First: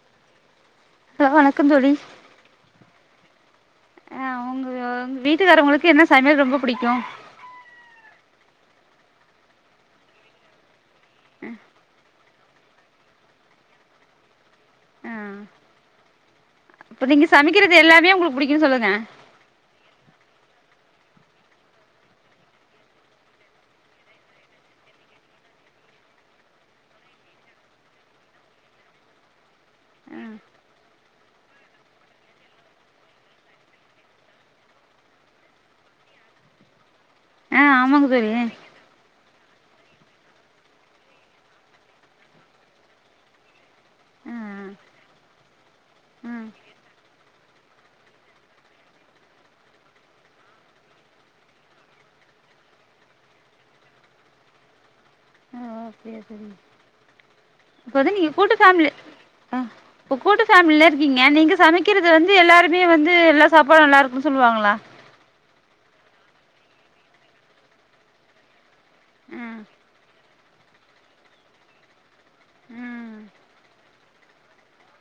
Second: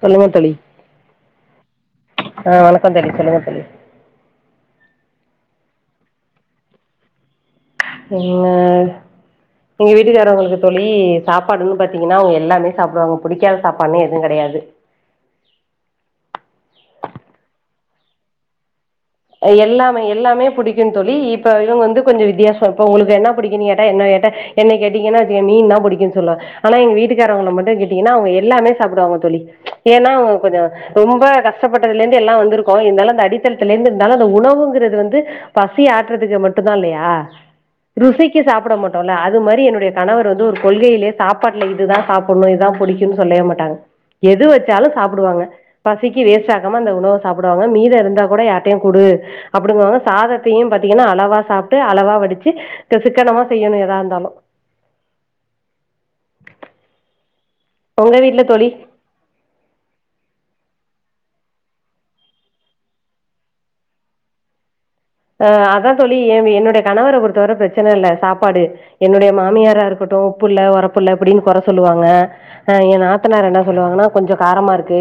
சொல்லுங்கோ தோழி ஹலோ வணக்கம் தோழி ஆ வணக்கோ தோழி சொல்லுங்க தோழி உங் வீட்டுக்காரவங்களுக்கு என்ன சமையல் ரொம்ப புடிக்கு என்ன எங்க வீட்டுக்காரவங்களுக்கு தோழி சாப்பாடுன்னு பாத்தீங்கன்னா அவங்க எல்லாமே சாப்புடுவாங்க புடிக்காத சாப்பாடுன்னே எது கெடையாது இப்ப நீங்க சமைக்கிறது எல்லாமே உங்களுக்கு புடிக்கும்முன்னு சொல்லுங்க எல்லாமே எல்லாமே புடிக்கும் தோழி இப்ப இவங்க வந்து கொஞ்ச வித்தியாசோ இப்ப உங்களுக்கு என்ன பிடிக்குணு கேட்டா என்ன கேட்டா என்ன கேட்டீங்கன்னா வெச்சுங்க மீன் தா புடிக்குன் சொல்லுவா ஆனா எங்க வீக்காரங்கள மட்டும் கேட்டீங்கன்னா அவுங்க எல்லாமே சாப்டுவாங்க தோழி ஏன்னா அவங்க கொஞ்சோ ரொம்ப கஷ்டப்பட்டதுலேந்து எல்லா வந்திருக்கோ இந்தாலு அந்த அடித்தளத்துலேந்து தாலு அந்த உணவுங்கிறது வந்து பசி ஆற்றுறதுக்கு மட்டுந்தா இல்லையா ஆ ஆமாங்க தோழி ருசிக்கு ஆ சாப்பிட மட் ட்டோல அது மாரி என்னுடைய கணவர் வந்து ஒரு கொள்கையிலே சாப்பாட்டுல இதுதா சாப்ட்ணும் இதுதா புடிக்கும்ன்னு சொல்லயே மாட்டாங்க எது ஆ வெச்சாலு சாப்டுவாங்க பசிக்கு ஆ வேஸ்ட் ஆக்காம அந்த உணவ சாப்டுவாங்க மீத இருந்தா கூட யார் டயு குடு அப்டிம்பாங்க சாதத்தையும் பாத்தீங்கன்னா அளவா சாப்ட்டு அளவா வடிச்சு சிக்கனமா செய்யணு எதா இந்தாலு அ பேசுங்க இப்ப வந்து உங்க நீங்க வீட்ல கூட்டு தோழி பேமிலி ஆ இப்ப கூட்டு ஃபேமிலில இருக்கீங்க நீங்க சமைக்கிறது வந்து எல்லாருமே வந்து எல்லா சாப்பாடு நல்லா இருக்குன்னு சொல்லுவாங்களா ஆ அதான் தோழி என்னுடைய கணவர பொறுத்தவர பிரச்சன இல்ல சாப்பாடு என்னுடைய ம் மாமியாரா இருக்கட்டு உப்புல்ல ஒரப்புல்ல அப்டின்னு கொர சொல்லுவாங்க ஆ ஏ ம் நாத்தனார் என்ன சொல்லுவாங்கன்னா கொஞ்சோ காரமா இருக்கு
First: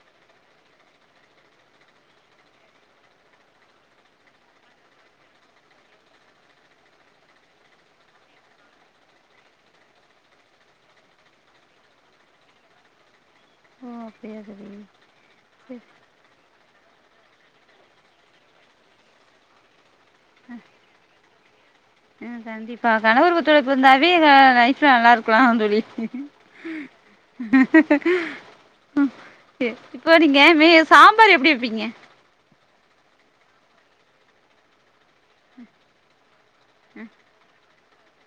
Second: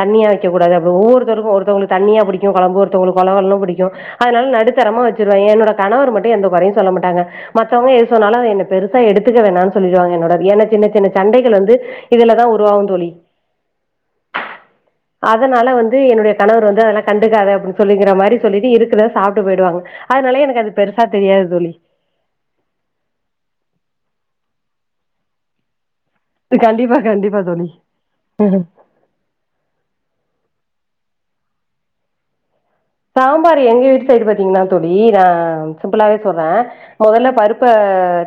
தண்ணியா வக்க கூடாதா அப்டி ஒவ்வொருத்தருக்கு ஒருத்தவங்களுக்கு தண்ணியா புடிக்கும் கொழம்பு ஒருத்தவளுக்கு வழவழன்னு புடிக்கு அதனால நடுத்தரமா வச்சுருவே என்னோட கணவர் மட்டும் எந்த கொறையும் சொல்ல மாட்டாங்க மத்தவங்க எது சொன்னாலு அத என்ன பெருசா எடுத்துக்க வேணான்னு சொல்லிடுவாங்க என்னோட ஏன்னா சின்ன சின்ன சண்டைகள் வந்து இதுலதா உருவாகு தோழி ஓ அப்டியா தோழி அதனால வந்து என்னுடைய கணவர் வந்து அதெல்லாம கண்டுக்காத அப்டின்னு சொல்லிங்கிற மாரி சொல்லிட்டு இருக்குற சாப்ட்டு போயிடுவாங்க அதனால எனக்கு அது பெருசா தெரியாது தோழி ஹ கண்டிப்பா கணவர் ஒத்துழைப்பு இருந்தாவே லைஃப்ல நல்லா இருக்கலா தோழி கண்டிப்பா, கண்டிப்பா தோழி. ஹோ சரி இப்போ நீங்க மே சாம்பார் எப்டி வப்பீங்க சாம்பார் எங்க வீட்டு சைடு பாத்தீங்கன்னா தோழி நா சிம்பிளாவே சொல்றே மொதல்ல பருப் ப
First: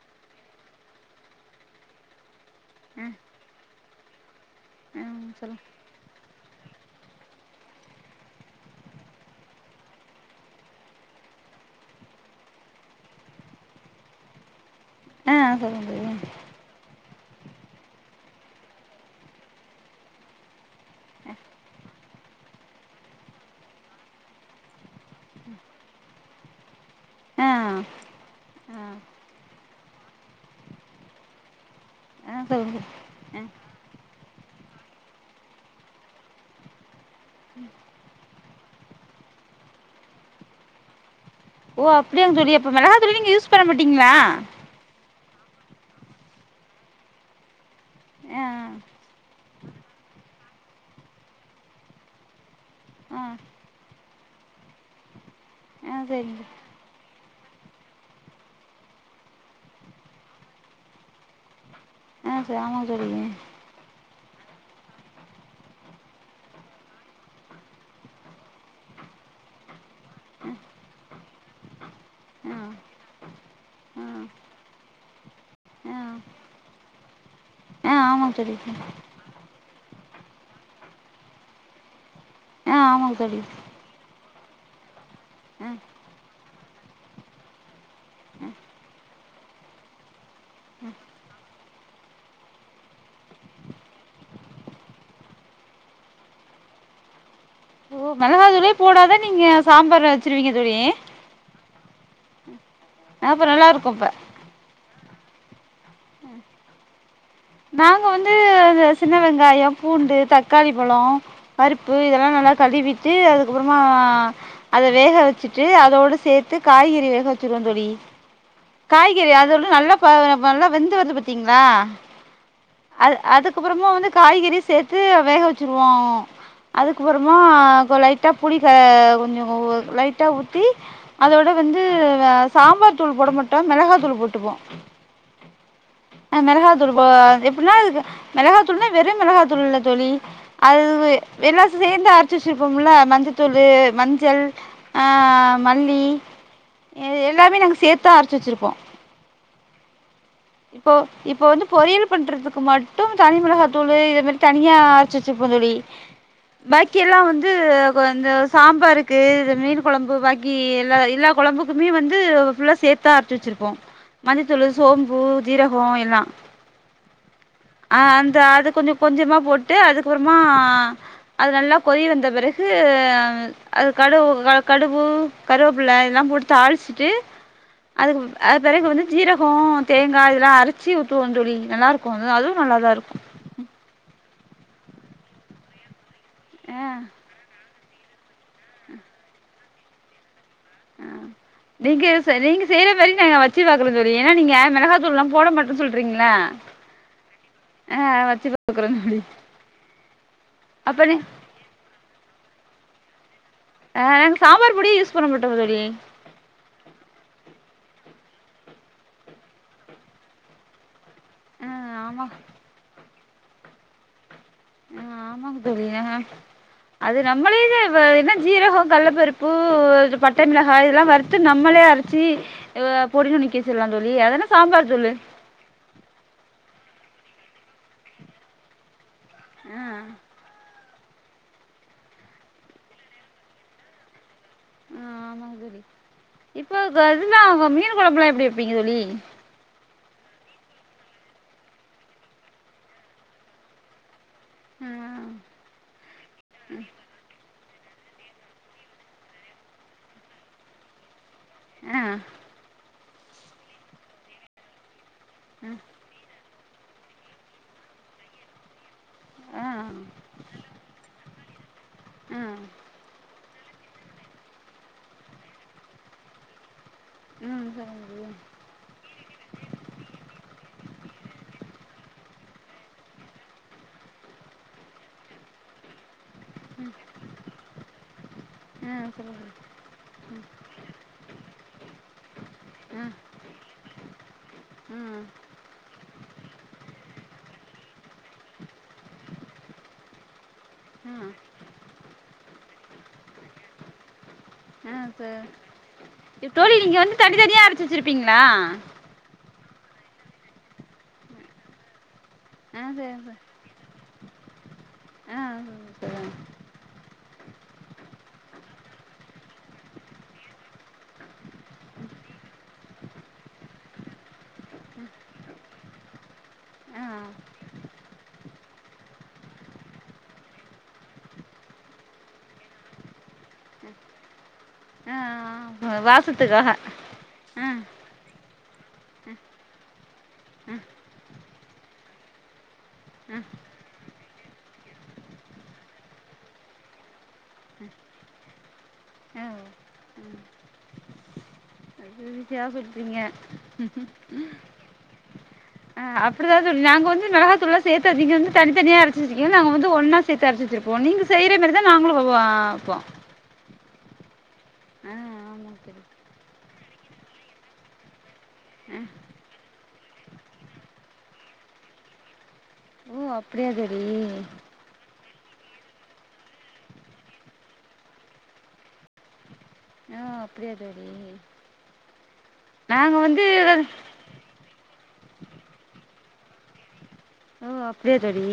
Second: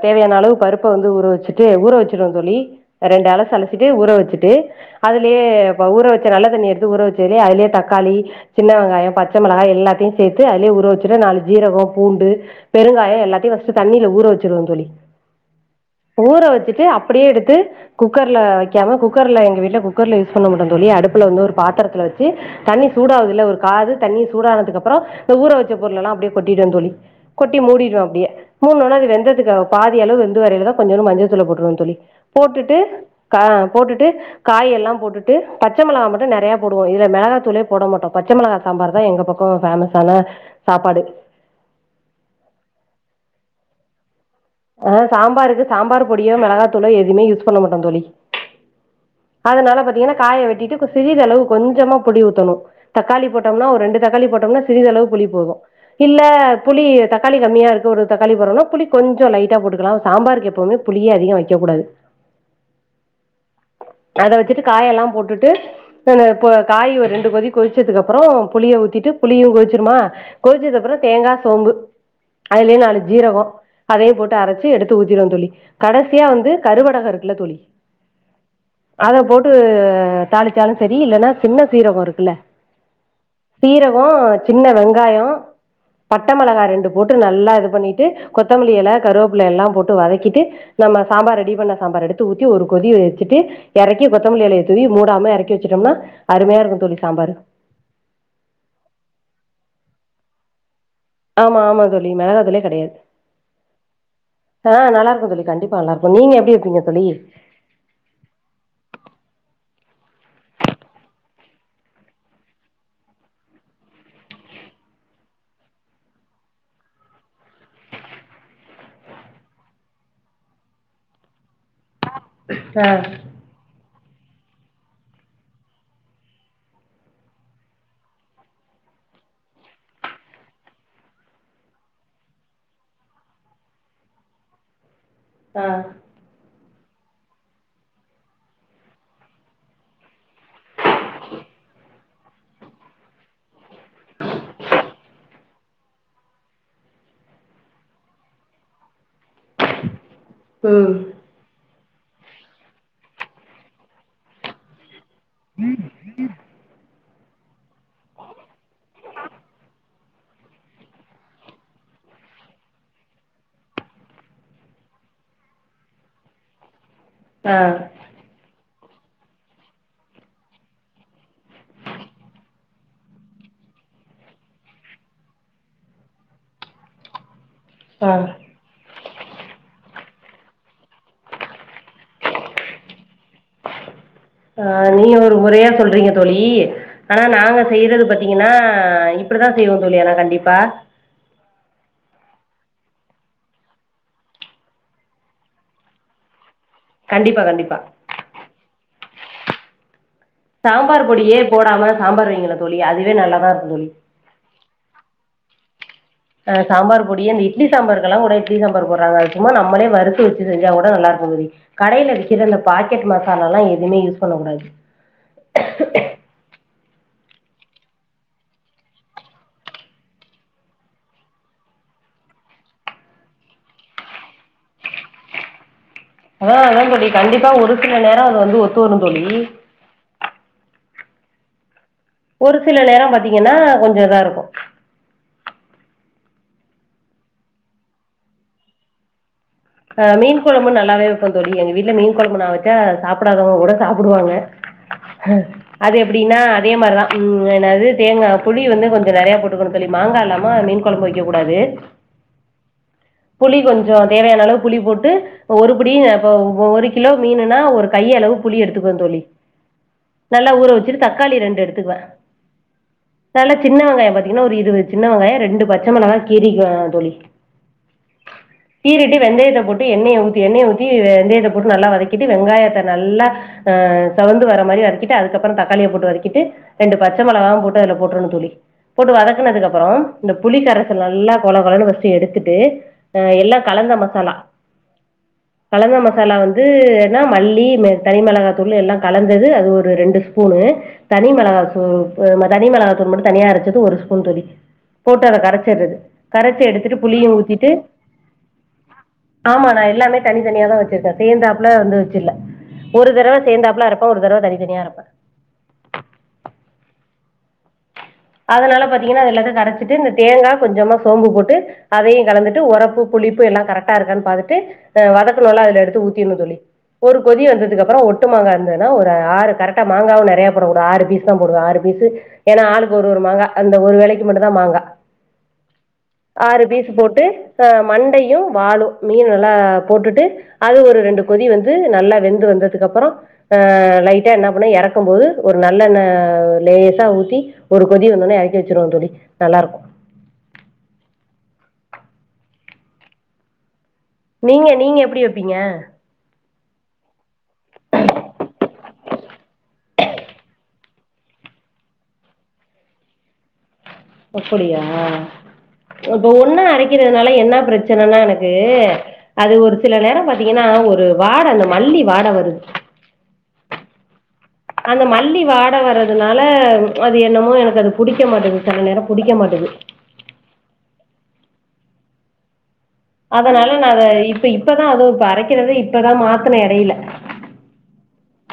தேவையான அளவு பருப்ப வந்து ஊற வச்சுட்டு ஊற வச்சிருவே தோழி ஆ ரெண்டு அலசு அல சிட்டு ஊற வச்சுட்டு ஆ அதுலயே சொல்லுங்க ப ஊற வச் ச நல்ல தண்ணி எடுத்து ஊற வச்சதுலயே அதுலயே தக்காளி சின்ன வெங்காயம் பச் சமிளகா எல்லாத்தையு சேத்து அதலயே ஊர வச்சுட்டு நாலு ஜீரகம் பூண்டு பெருங்காயம் எல்லாத்தையு பர்ஸ்டு தண்ணில ஊற வச்சிருவோ தோழி ஆஹ் சொல்லுங்க சொல்லுங்க ஊற வச்சுட்டு அப்டியே எடுத்து குக்கர்ல வைக்காம குக்கர்ல எங்க வீட்ல குக்கர்ல்ல யூஸ் பண்ண மாட்டோ தோழி அடுப்புல வந்து ஒரு பாத்திரத்துல வச்சு தண்ணி சூடாவதுல்ல ஒரு காது தண்ணி சூடானதுக்கப் றோ இந்த ஊர வச்ச பொருலல்லா அப்டியே கொட்டிடுவ தோழி ஆ கொட்டி மூடிடுவ அப்டியே ஆ மூடுனோன்னா அது வெந்ததுக்கு பாதி அளவு வெந்து வரயிலதா கொஞ்சோன்னு மஞ்சத்தூள போட்டுருவ தோழி ஆ போட்டுட்டு சொல்லுங்க க ஆ போட்டுட்டு காய் எல்லாம் போட்டுட்டு பச்சமிளகா மட்டு நெறயா போடுவோ இதுல மெளகாதூளே போட மாட்டோ பச்சமெளகா சாம்பார் தா எங்க பக்கோ ஃபேமஸான சாப்பாடு ஓ அப்டியாங்க தோழி அப்ப மெளகாதூளே நீங்க யூஸ் பண்ண மாட்டீங்ளா ஆஹ் சாம்பார்க்கு சாம்பார் பொடியோ மெளகாதூளோ எதுமே யூஸ் பண்ண மாட்டோ தோழி ஆஹ் அதனால பாத்தீங்கன்னா காய வெட்டிட்டு சிறிதளவு கொஞ்சமா புளி ஊத்தணு ஆ தக்காளி போட்டோம்னா ஒரு ரெண்டு தக்காளி போட்டோம்ன்னா சிறிதளவு புளி போது ஆ இல்ல சரிங்க புளி தக்காளி கம்மியா இருக்கு ஒரு தக்காளி போறோனா புளி கொஞ்சோ லைட் டா போட்டுக்கலா சாம்பாருக்கு எப்பவுமே புளியே அதிகோ வெக்ககூடாது ஆ ச ஆமா தோழி அத வெச்சிட்டு காயெல்லா போட்டுட்டு அஹ் நா இப்போ காய் ஒரு ரெண்டு கொதி கொதிச்சதுக்கு அப்புறோ புளிய ஊத்திட்டு புளியு கொதிச்சிருமா கொதிச்சதுக்கு அப்புறோ தேங்கா சோம்பு ஆ அதுலயே நாலு ஜீரகோ ஆ அதையும் போட் டு அரச்சு எடுத்து ஊத்திறுவோ தோழி ஆ கடைசியா வந்து கருவடகோ இருக்குல்ல தோழி ஆமாங் தோழி அத போட்டு தாளிச்சாலு சரி இல்லன்னா சின்ன சீரகோ இருக்குல்ல ஆ ஆமாங் தோழி சீரகோ சின்ன வெங்காயோ ஆ பட்ட மிளகா ரெண்டு போட்டு நல்லா இது பண்ணிட்டு கொத்தமல்லி எல கருவப்பில்ல எல்லா போட்டு வதக்கிட்டு நம்ம சாம்பார் ரெடி பண்ண சாம்பார் எடுத்து ஊத்தி ஒரு கொதி வெச்சுட்டு எறக்கி கொத்தமல்லி எலைய தூவி மூடாம எறக்கி வெச்சுட்டோம்னா அருமையா இருக்கு தோழி சாம்பாரு ஓ மிளகாதூளே போடாதா நீங்க சாம்பார் வெச்சிருவீங்க தோழி ஆமா ஆமா தோழி மெளகாதூளே கெடையாது ஆ அப்ப நல்லா இருக்கு அப்ப ஆ நல்லா இருக்கு தோழி கண்டிப்பா நல்லா இருக்கு நீங்க எப்டி வெப்பீங்க தோழி நாங்க வந்து அ சின்ன வெங்காயம் பூண்டு தக்காளி பழோ பருப்பு இதெல்லா நல்லா கழுவிட்டு அதுக்கு அப்புறமா அத வேக வெச்சிட்டு அதோட சேத்து காய்கறி வேக வெச்சிருவோ தோழி காய்கறி அதுல நல்லா ப நல்ல ப வெந்து வருது பாத்தீங்களா ஆ அது அதுக்கு அப்புறமா வந்து காய்கறி சேத்து வேக வெச்சிருவோ அதுக்கப்புறமா கொ லைட்டா புளி க கொஞ்சோ கோ லைட்டா ஊத்தி அதோட வந்து சாம்பார் தூள் போட மட்டோ மெளகா தூள் போட்டுப்போ க அ மெளகா தூள் போ எப்டின்னா மெளகாத்தூள்னா வெறும் மெளகாய்தூள் இல்ல தோழி அதுவு எல்லா சேந்து அரைச்சி வெச்சிருப்போம் இல்ல மஞ்ச தூளு மஞ்சள் ஆ மல்லி எல்லாமே நாங்க சேத்து தா அரைச்சி வெச்சிருப்போ ம் இப்போ இப்போ வந்து பொறியியல் பண்றதுக்கு மட்டு தனிமிளகாய்தூளு இந்த மாரி தனியா அரைச்சு வெச்சிருக்போம் தோழி பாக்கி எல்லா வந்து க்கு கொஞ்சோ சாம்பாருக்கு இந்த மீன் கொழம்பு வக்க கி எல்லா எல்லா கொழம்புக்குமே வந்து ஃபுல்லா சேத்தா அரைச்சி வெச்சிருப்போ மஞ்ச தூளு சோம் பு சிரகோ எல்லா ஆ ஆ அந்த அது கொஞ்ச கொஞ்சமா போட்டு அதுக்கு அப்புறமா அது நல்லா கொதி வந்த பெறகு அது கடுவு கடுவு கருவேப்பில்ல இதெல்லா போட்டு தாளீச்சிட்டு ஆ அதுக்கு அது பெறகு வந்து சிரகோ தேங்கா இதெல்லா அரைச்சி ஊத்துவோம் தோழி நல்லா இருக்கு அ அதுவு நல்லா தா இருக்கு ஆ நீ ஒரு முறையா சொல்றீங்க தோழி ஆ ஆனா நாங்க செய்யிறது பாத்தீங்கன்னா இப்படித்தா செய்வோ தோழி ஆனா கண்டிப்பா ஆ நீங்க சரி நீங்க செய்றா மாரி நாங்க வச்சு பாக்குறோ தோழி ஏன்னா நீங்க மிளகாய்தூள்லா போட மாட்டோ சொல்றீங்ளா [unintelligible] கண்டிப்பா கண்டிப்பா ஆ வச்சி பாக்குறோ தோழி அப்ப சாம்பார் நீ பொடியே போடாம சாம்பார் வெய்யுங்களே தோழி அதுவே நல்லாதா இருக்கு தோழி அ நாங்க சாம்பார் பொடியே யூஸ் பண்ண மாட்டோ தோழி அ சாம்பார் பொடி அந்த இட்லி சாம்பார்க்கெல்லா கூட இட்லி சாம்பார் போட்றாங்க அது சும்மா நம்மளே வறுத்து வெச்சி செஞ்சா கூட நல்லா இருக்கு தோழி ஆ கடையில ஆமா விக்கிற அந்த பாக்கெட் மசாலால்லா எதுவுமே யூஸ் பண்ண கூடாது அ ஆமாக்கு தோழி அது நம்மளே தா என்ன சீரகோ கல்லப்பருப்பு பட்ட மிளகா இதெல்லா வறுத்து நம்மளே அர ச்சி அ பொடி பண்ணி வெக்கலா தோழி அதானே சாம்பார் தூள்ளு அதா அதா தோழி கண்டிப்பா ஒருசில நேரோ அது வந்து ஒத்து வரும் தோழி அ ஒரு சில நேரோ பாத்தீங்கன்னா கொஞ்சோ இதா இருக்கு ஆ ஆமாங் தோழி இப்ப இத இதுல்லா மீன் கொழம்புல்லா எப்டி வெப்பீங்க தோழி ஆ மீன் கொழம்பு நல்லாவே வெப்பே தோழி எங்க வீட்டுல மீன் கொழம்பு நா வெச்சா சாப்புடாதவங்க கூட சாப்புடுவாங்க அ ஹ அது எப்டின்னா அதே மார்தா ம் என்னாது தேங்காய் புளி வந்து கொஞ்ச நெறையா போட்டுக்கணு தோழி மாங்கா இல்லாம மீன் கொழம்பு வைக்ககூடாது ஆ புளி கொஞ்சோ தேவையான அளவு புளி போட்டு ஒருபடி ஒரு கிலோ மீனுன்னா ஒரு கையளவு புளி எடுத்துக்கோ தோழி ஆ ஆ நல்லா ஊற வச்சுட்டு தக்காளி ரெண்டு எடுத்துக்குவே ஆ நல்லா சின்ன வெங்காயோ பாத்தீங்கன்னா ஒரு இருவது சின்ன வெங்காயோ ரெண்டு பச்ச மொளகா கீரிக்குவ தோழி ம் சொல்லுங்க ப்ரோ தீறிட்டு வெந்தயத்த போட்டு எண்ணெய ஊத்தி எண்ணெய ஊத்தி வெந்தயத்த போட்டு நல்லா வதக்கிட்டு வெங்காயத்த நல்லா ஆ செவந்து வர மாரி வதக்கிட்டு அதுக்கப்றோ தக்காளிய போட்டு வதக்கிட்டு ரெண்டு பச்ச மொளகாவு போட்டு அதுல போட்றணு தோழி ஆ போட்டு சொல்லுங்க வதக்குனதுக்கு அப்பறோ இந்த புளிக்கரசல் நல்லா கொல கொலன்னு ஃபர்ஸ்ட்டு எடுத்துட்டு தோழி ஆ அ எல்லா கலந்த மசாலா ஆ கலந்த மசாலா வந்துன்னா மல்லி தனி மெளகாதூள் எல்லா கலந்தது அது ஒரு ரெண்டு ஸ்பூனு ஆ தனி மெளகா தூ தனி மெளகா தூள் மட்டு தனியா அரைச்சது ஒரு ஸ்பூன் தோழி ஆ போட்டு அத சரி கரச்சறது கரச்சு எடுத்துட்டு புளியு ஊத்திட்டு பிங்ளா ஆமா நா எல்லாமே தனி தனியா தா வச்சிருக்க சேர்ந்தாப்புல வந்து வச்சுல்ல ஆ ஒரு சரி சரி தடவ சேந்தாப்புல அரப்ப ஒரு தடவ தனி தனியா அரப்ப ஆ சொல்லுங்க சொல்லுங்க அதனால பாத்தீங்கன்னா அது எல்லாமே கரச்சிட்டு இந்த தேங்கா கொஞ்சமா சோம்பு போட்டு அதையு கலந்துட்டு ஒரப்பு புளிப்பு எல்லா கரட்டா இருக்கான்னு பாத்துட்டு அ வதக்கனோல்ல அதுல எடுத்து ஊத்திருனு தோழி ஒரு கொதி ஆ வந்ததுக்கு அப்பறோ ஒட்டு மாங்கா இருந்ததுன்னா ஒரு ஆறு கரெட்டா மாங்காவு நெறையா போடகூடா ஆறு பீஸ் தா போடுவ ஆறு பீசு ஏன்னா ஆளுக்கு ஒரு ஒரு மாங்க அந்த ஒரு வேலைக்கு மட்டு தா மாங்கா ஆ ஆறு வாசத்துக்காக பீஸ் போட்டு ஆ மண்டயும் வாலு மீன் நல்லா போட்டுட்டு அது ஆ ஒரு ரெண்டு கொதி வந்து நல்லா வெந்து வந்ததுக்கு அப்றோ ஆ லைட்டா என்ன பண்ண எறக்க போது ஒரு நல்லெண்ண லேசா ஊத்தி ஒரு கொதி வந்தோனே எறக்கி வச்சுருவ தோழி ஆ நல்லா இருக்கு பூசியா [unintelligible] ங்க நீங்க நீங்க எப்டி வப்பீங்க அ அப்டிதா தோழி நாங்க வந்து மெளகாதூள்லா சேத்து நீங்க வந்து தனிதனியா அரைச்சிருக்கிங்க நாங்க வந்து ஒன்னா சேத்து அரச்சி வச்சிருப்போ நீங்க செய்ற மேரிதா நாங்களும் [unintelligible] அப்படியா ஆ ஆமா தோழி இப்ப ஒண்ணா அரக்கிறதுனால என்ன பிரச்சனனா எனக்கு ஆ அது ஒரு சில நேரோ பாத்தீங்கன்னா ஒரு வாட அந்த மல்லி வாட வருது ஓ அப்டியா தோழி அந்த மல்லி வாட வரதுனால அது என்னமோ எனக்கு அது புடிக்க மாட்டது செல நேரோ புடிக்க மாட்டது அப்டியா தோழி நாங்க வந்து அதனால நா அத இப்ப இப்பதா அதுவு ‌இப்ப அரைக்கிறத இப்பதா மாத்துன எடைல ஓ அப்டியா தோழி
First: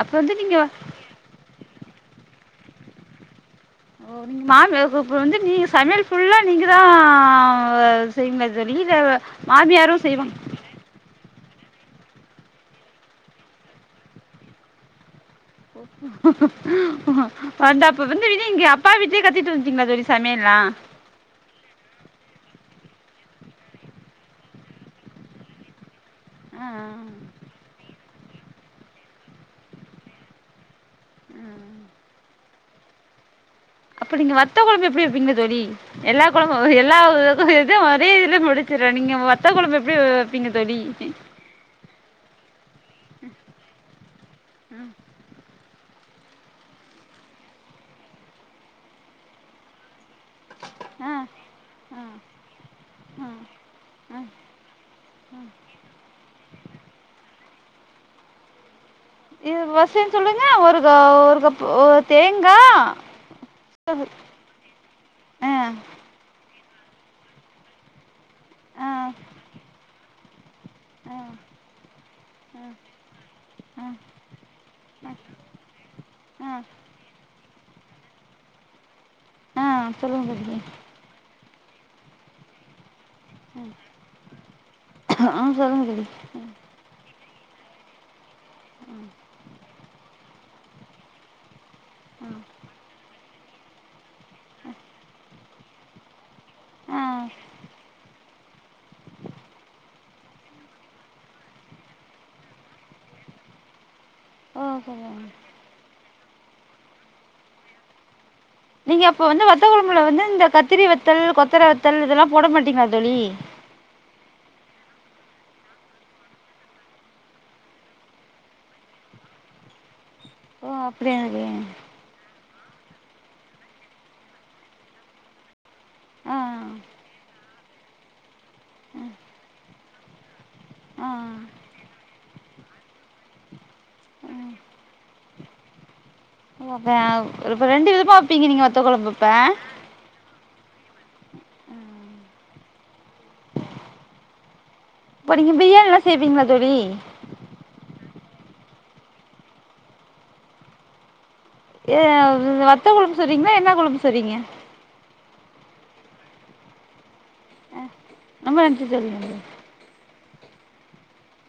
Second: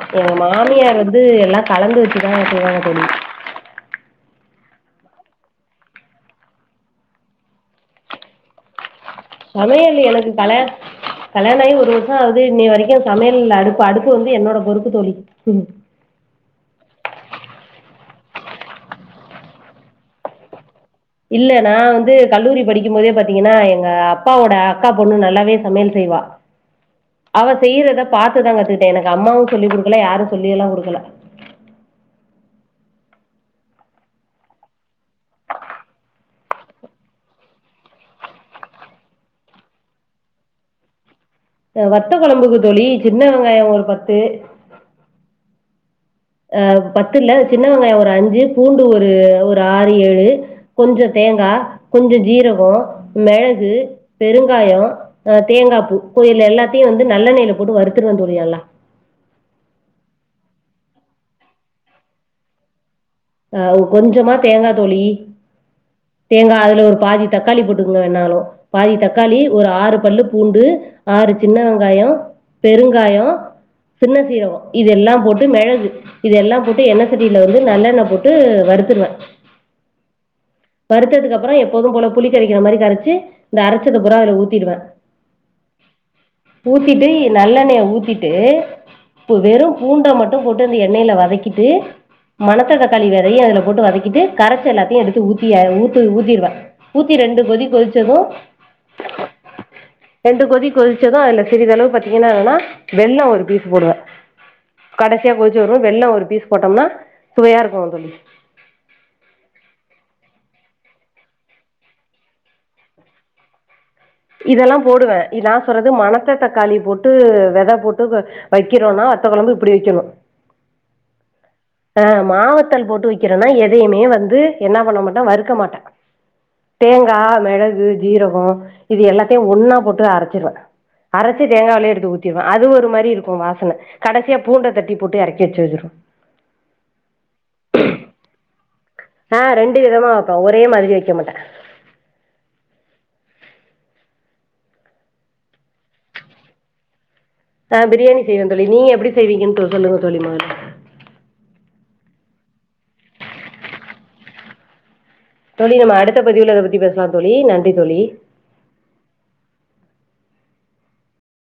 அப்ப எங்க வந்து நீங்க மாமியார் வந்து எல்லா கலந்து வச்சுதா செய்வாங்க தோழி இப்போ நீங்க மாமியார் கூப் வந்து நீங்க சமையல் ஃபுல்லா நீங்கதா செய்விங்ளா தோழி இல்ல சமையல் மாமியாரு செய்வாங் எனக்கு கல கல்யாண ஆயி ஒரு வருஷோ ஆவுது இன்னய வரைக்கு சமையல்ல அடுப்பு அடுப்பு வந்து என்னோட பொறுப்பு தோழி வந்து அப்ப வந்து இங்க அப்பா வீட்லே கத்துட்டு வந்ட்டீங்களா தோழி சமையல்லா இல்ல நா வந்து கல்லூரி படிக்கும்போதே பாத்தீகன்னா எங்க அப்பா ஓட அக்கா பொண்ணு நல்லாவே சமையல் செய்வா அ அவ செய்யறத பாத்துதா கத்துக்கிட்ட எனக்கு அம்மாவு சொல்லி குடுக்கல யாரு சொல்லியலா குடுக்கல அப்ப நீங்க வத்த கொழம்பு எப்டி வப்பீங்க தோழி எல்லா கொழம்பு எல்லா இது ஒரே இதுல முடிச்சுர்றே நீங்க வத்த கெழம்பு எப்டி வெப்பீங்க தோழி வத்தக் கொழம்புக்கு தோழி சின்ன வெங்காயோ ஒரு பத்து அ பத்துல்ல சின்ன வெங்காயோ ஒரு அஞ்சு பூண்டு ஒரு ஒரு ஆறு ஏழு கொஞ்சோ ஆ தேங்கா ஆ கொஞ்சோ ஜீரகோ ஆ மெளகு ஆ பெருங்காயோ ஆ தேங்கா பூ இப்போ இல் எல்லாத்தையு வந்து நல்லெண்ணெய்ல போட்டு வறுத்துருவே தோழி நல்லா அ ஃபஸ்லேந்து சொல்லுங்க ஒரு க ஒரு கப் தேங்கா ஆ கொஞ்சமா தேங்கா தோழி ஆ தேங்கா அதுல ஒரு பாதி தக்காளி போட்டுக்குங்க வேணாலு ஆ ஆ பாதி தக்காளி ஒரு ஆறு பல்லு பூண்டு ஆ ஆறு சின்ன வெங்காயோ பெருங்காயோ ஆ சின்ன சீரகோ இது எல்லா போட்டு மெளகு இது எல்லா ஆ போட்டு எண்ண சட்டில வந்து நல்லெண்ண போட் டு வறுத்துருவே ஆ அப்பறோ தோழி வறுத்ததுக்கப்றோ எப்போது போல புளி கரைக்கிற மாரி கரைச்சி இந்த அரச்சத பூரா அதுல ஊத்திடுவே ஆ சொல்லுங்க தோழி ஊத்திட்டு நல்லண்ணய ஊத்திட்டு வெறு பூண்ட மட்டு போட்டு அந்த எண்ணெயில வதக்கிட்டு ஆ மணத்த தக்காளி வெதையு அதுல போட்டு வதக்கிட்டு கரைச்சு எல்லாத்தையு எடுத்து ஊத் தி அது ஊத்து ஊத்திருவேன் ஆ ஊத்தி ரெண்டு கொதி கொதிச்சதூ ரெண்டு கொதி கொதிச்சதூ அதுல சிறிதளவு பாத்தீங்கனா வேணா வெல்லோ ஒரு பீஸு போடுவே ஓ சொல்லுங்க கடைசியா கொதிச்சு வரு வெல்ல ஒரு பீஸ் போட்டோம்னா சுவையா இருக்கூ தோழி நீங்க அப்ப வந்து வத்த கொழம்புல வந்து இந்த கத்திரி வத்தல் கொத்தர வத்தல் இதெல்லா போட மாட்டீங்ளா தோழி இதெல்லா போடுவேன் நா சொறது மணத்த தக்காளி போட்டு வெத போட்டு வெக்கிறோனா வத்த கொழம்பு இப்டி வெக்கணு ஓ அப்டியாவே ஆ மாவத்தல் போட்டு வெக்கிறனா எதையுமே வந்து என்ன பண்ண மாட்டே வறுக்க மாட்டே ஆ தேங்கா மெளகு ஜீரகோ இது எல்லாத்தையு ஒன்னா போட்டு அரைச்சிருவே ஆ அரைச்சி தேங்காலயே எடுத்து ஊத்திருவே அது ஒரு மாரி இருக்கூ வாசன கடைசியா பூண்ட தட்டி போட்டு எறக்கி வச்சுரு ப்ப ரெண்டு விதமா வப்பீங்க நீங்க வத்த குழம்ப அப்ப ண்டு விதமா வப்பே ஒரே மாதிரி வெக்க மாட்டே இப்ப நீங்க பிரியாணிலா செய்வீங்களா தோழி ஆ பிரியாணி செய்வே தோழி நீங்க எப்டி செய்வீங்கன் சொ சொல்லுங்க தோழி மொதல மொதல்ல ஏவ் வத்த கொழம்பு சொறீங்ளா என்ன கொழம்பு சொறீங்க தோழி நம்ம அடுத்த பதிவுல அத பத்தி பேசலா தோழி நன்றி தோழி ரொம்ப நன்றி தோழி நன்றி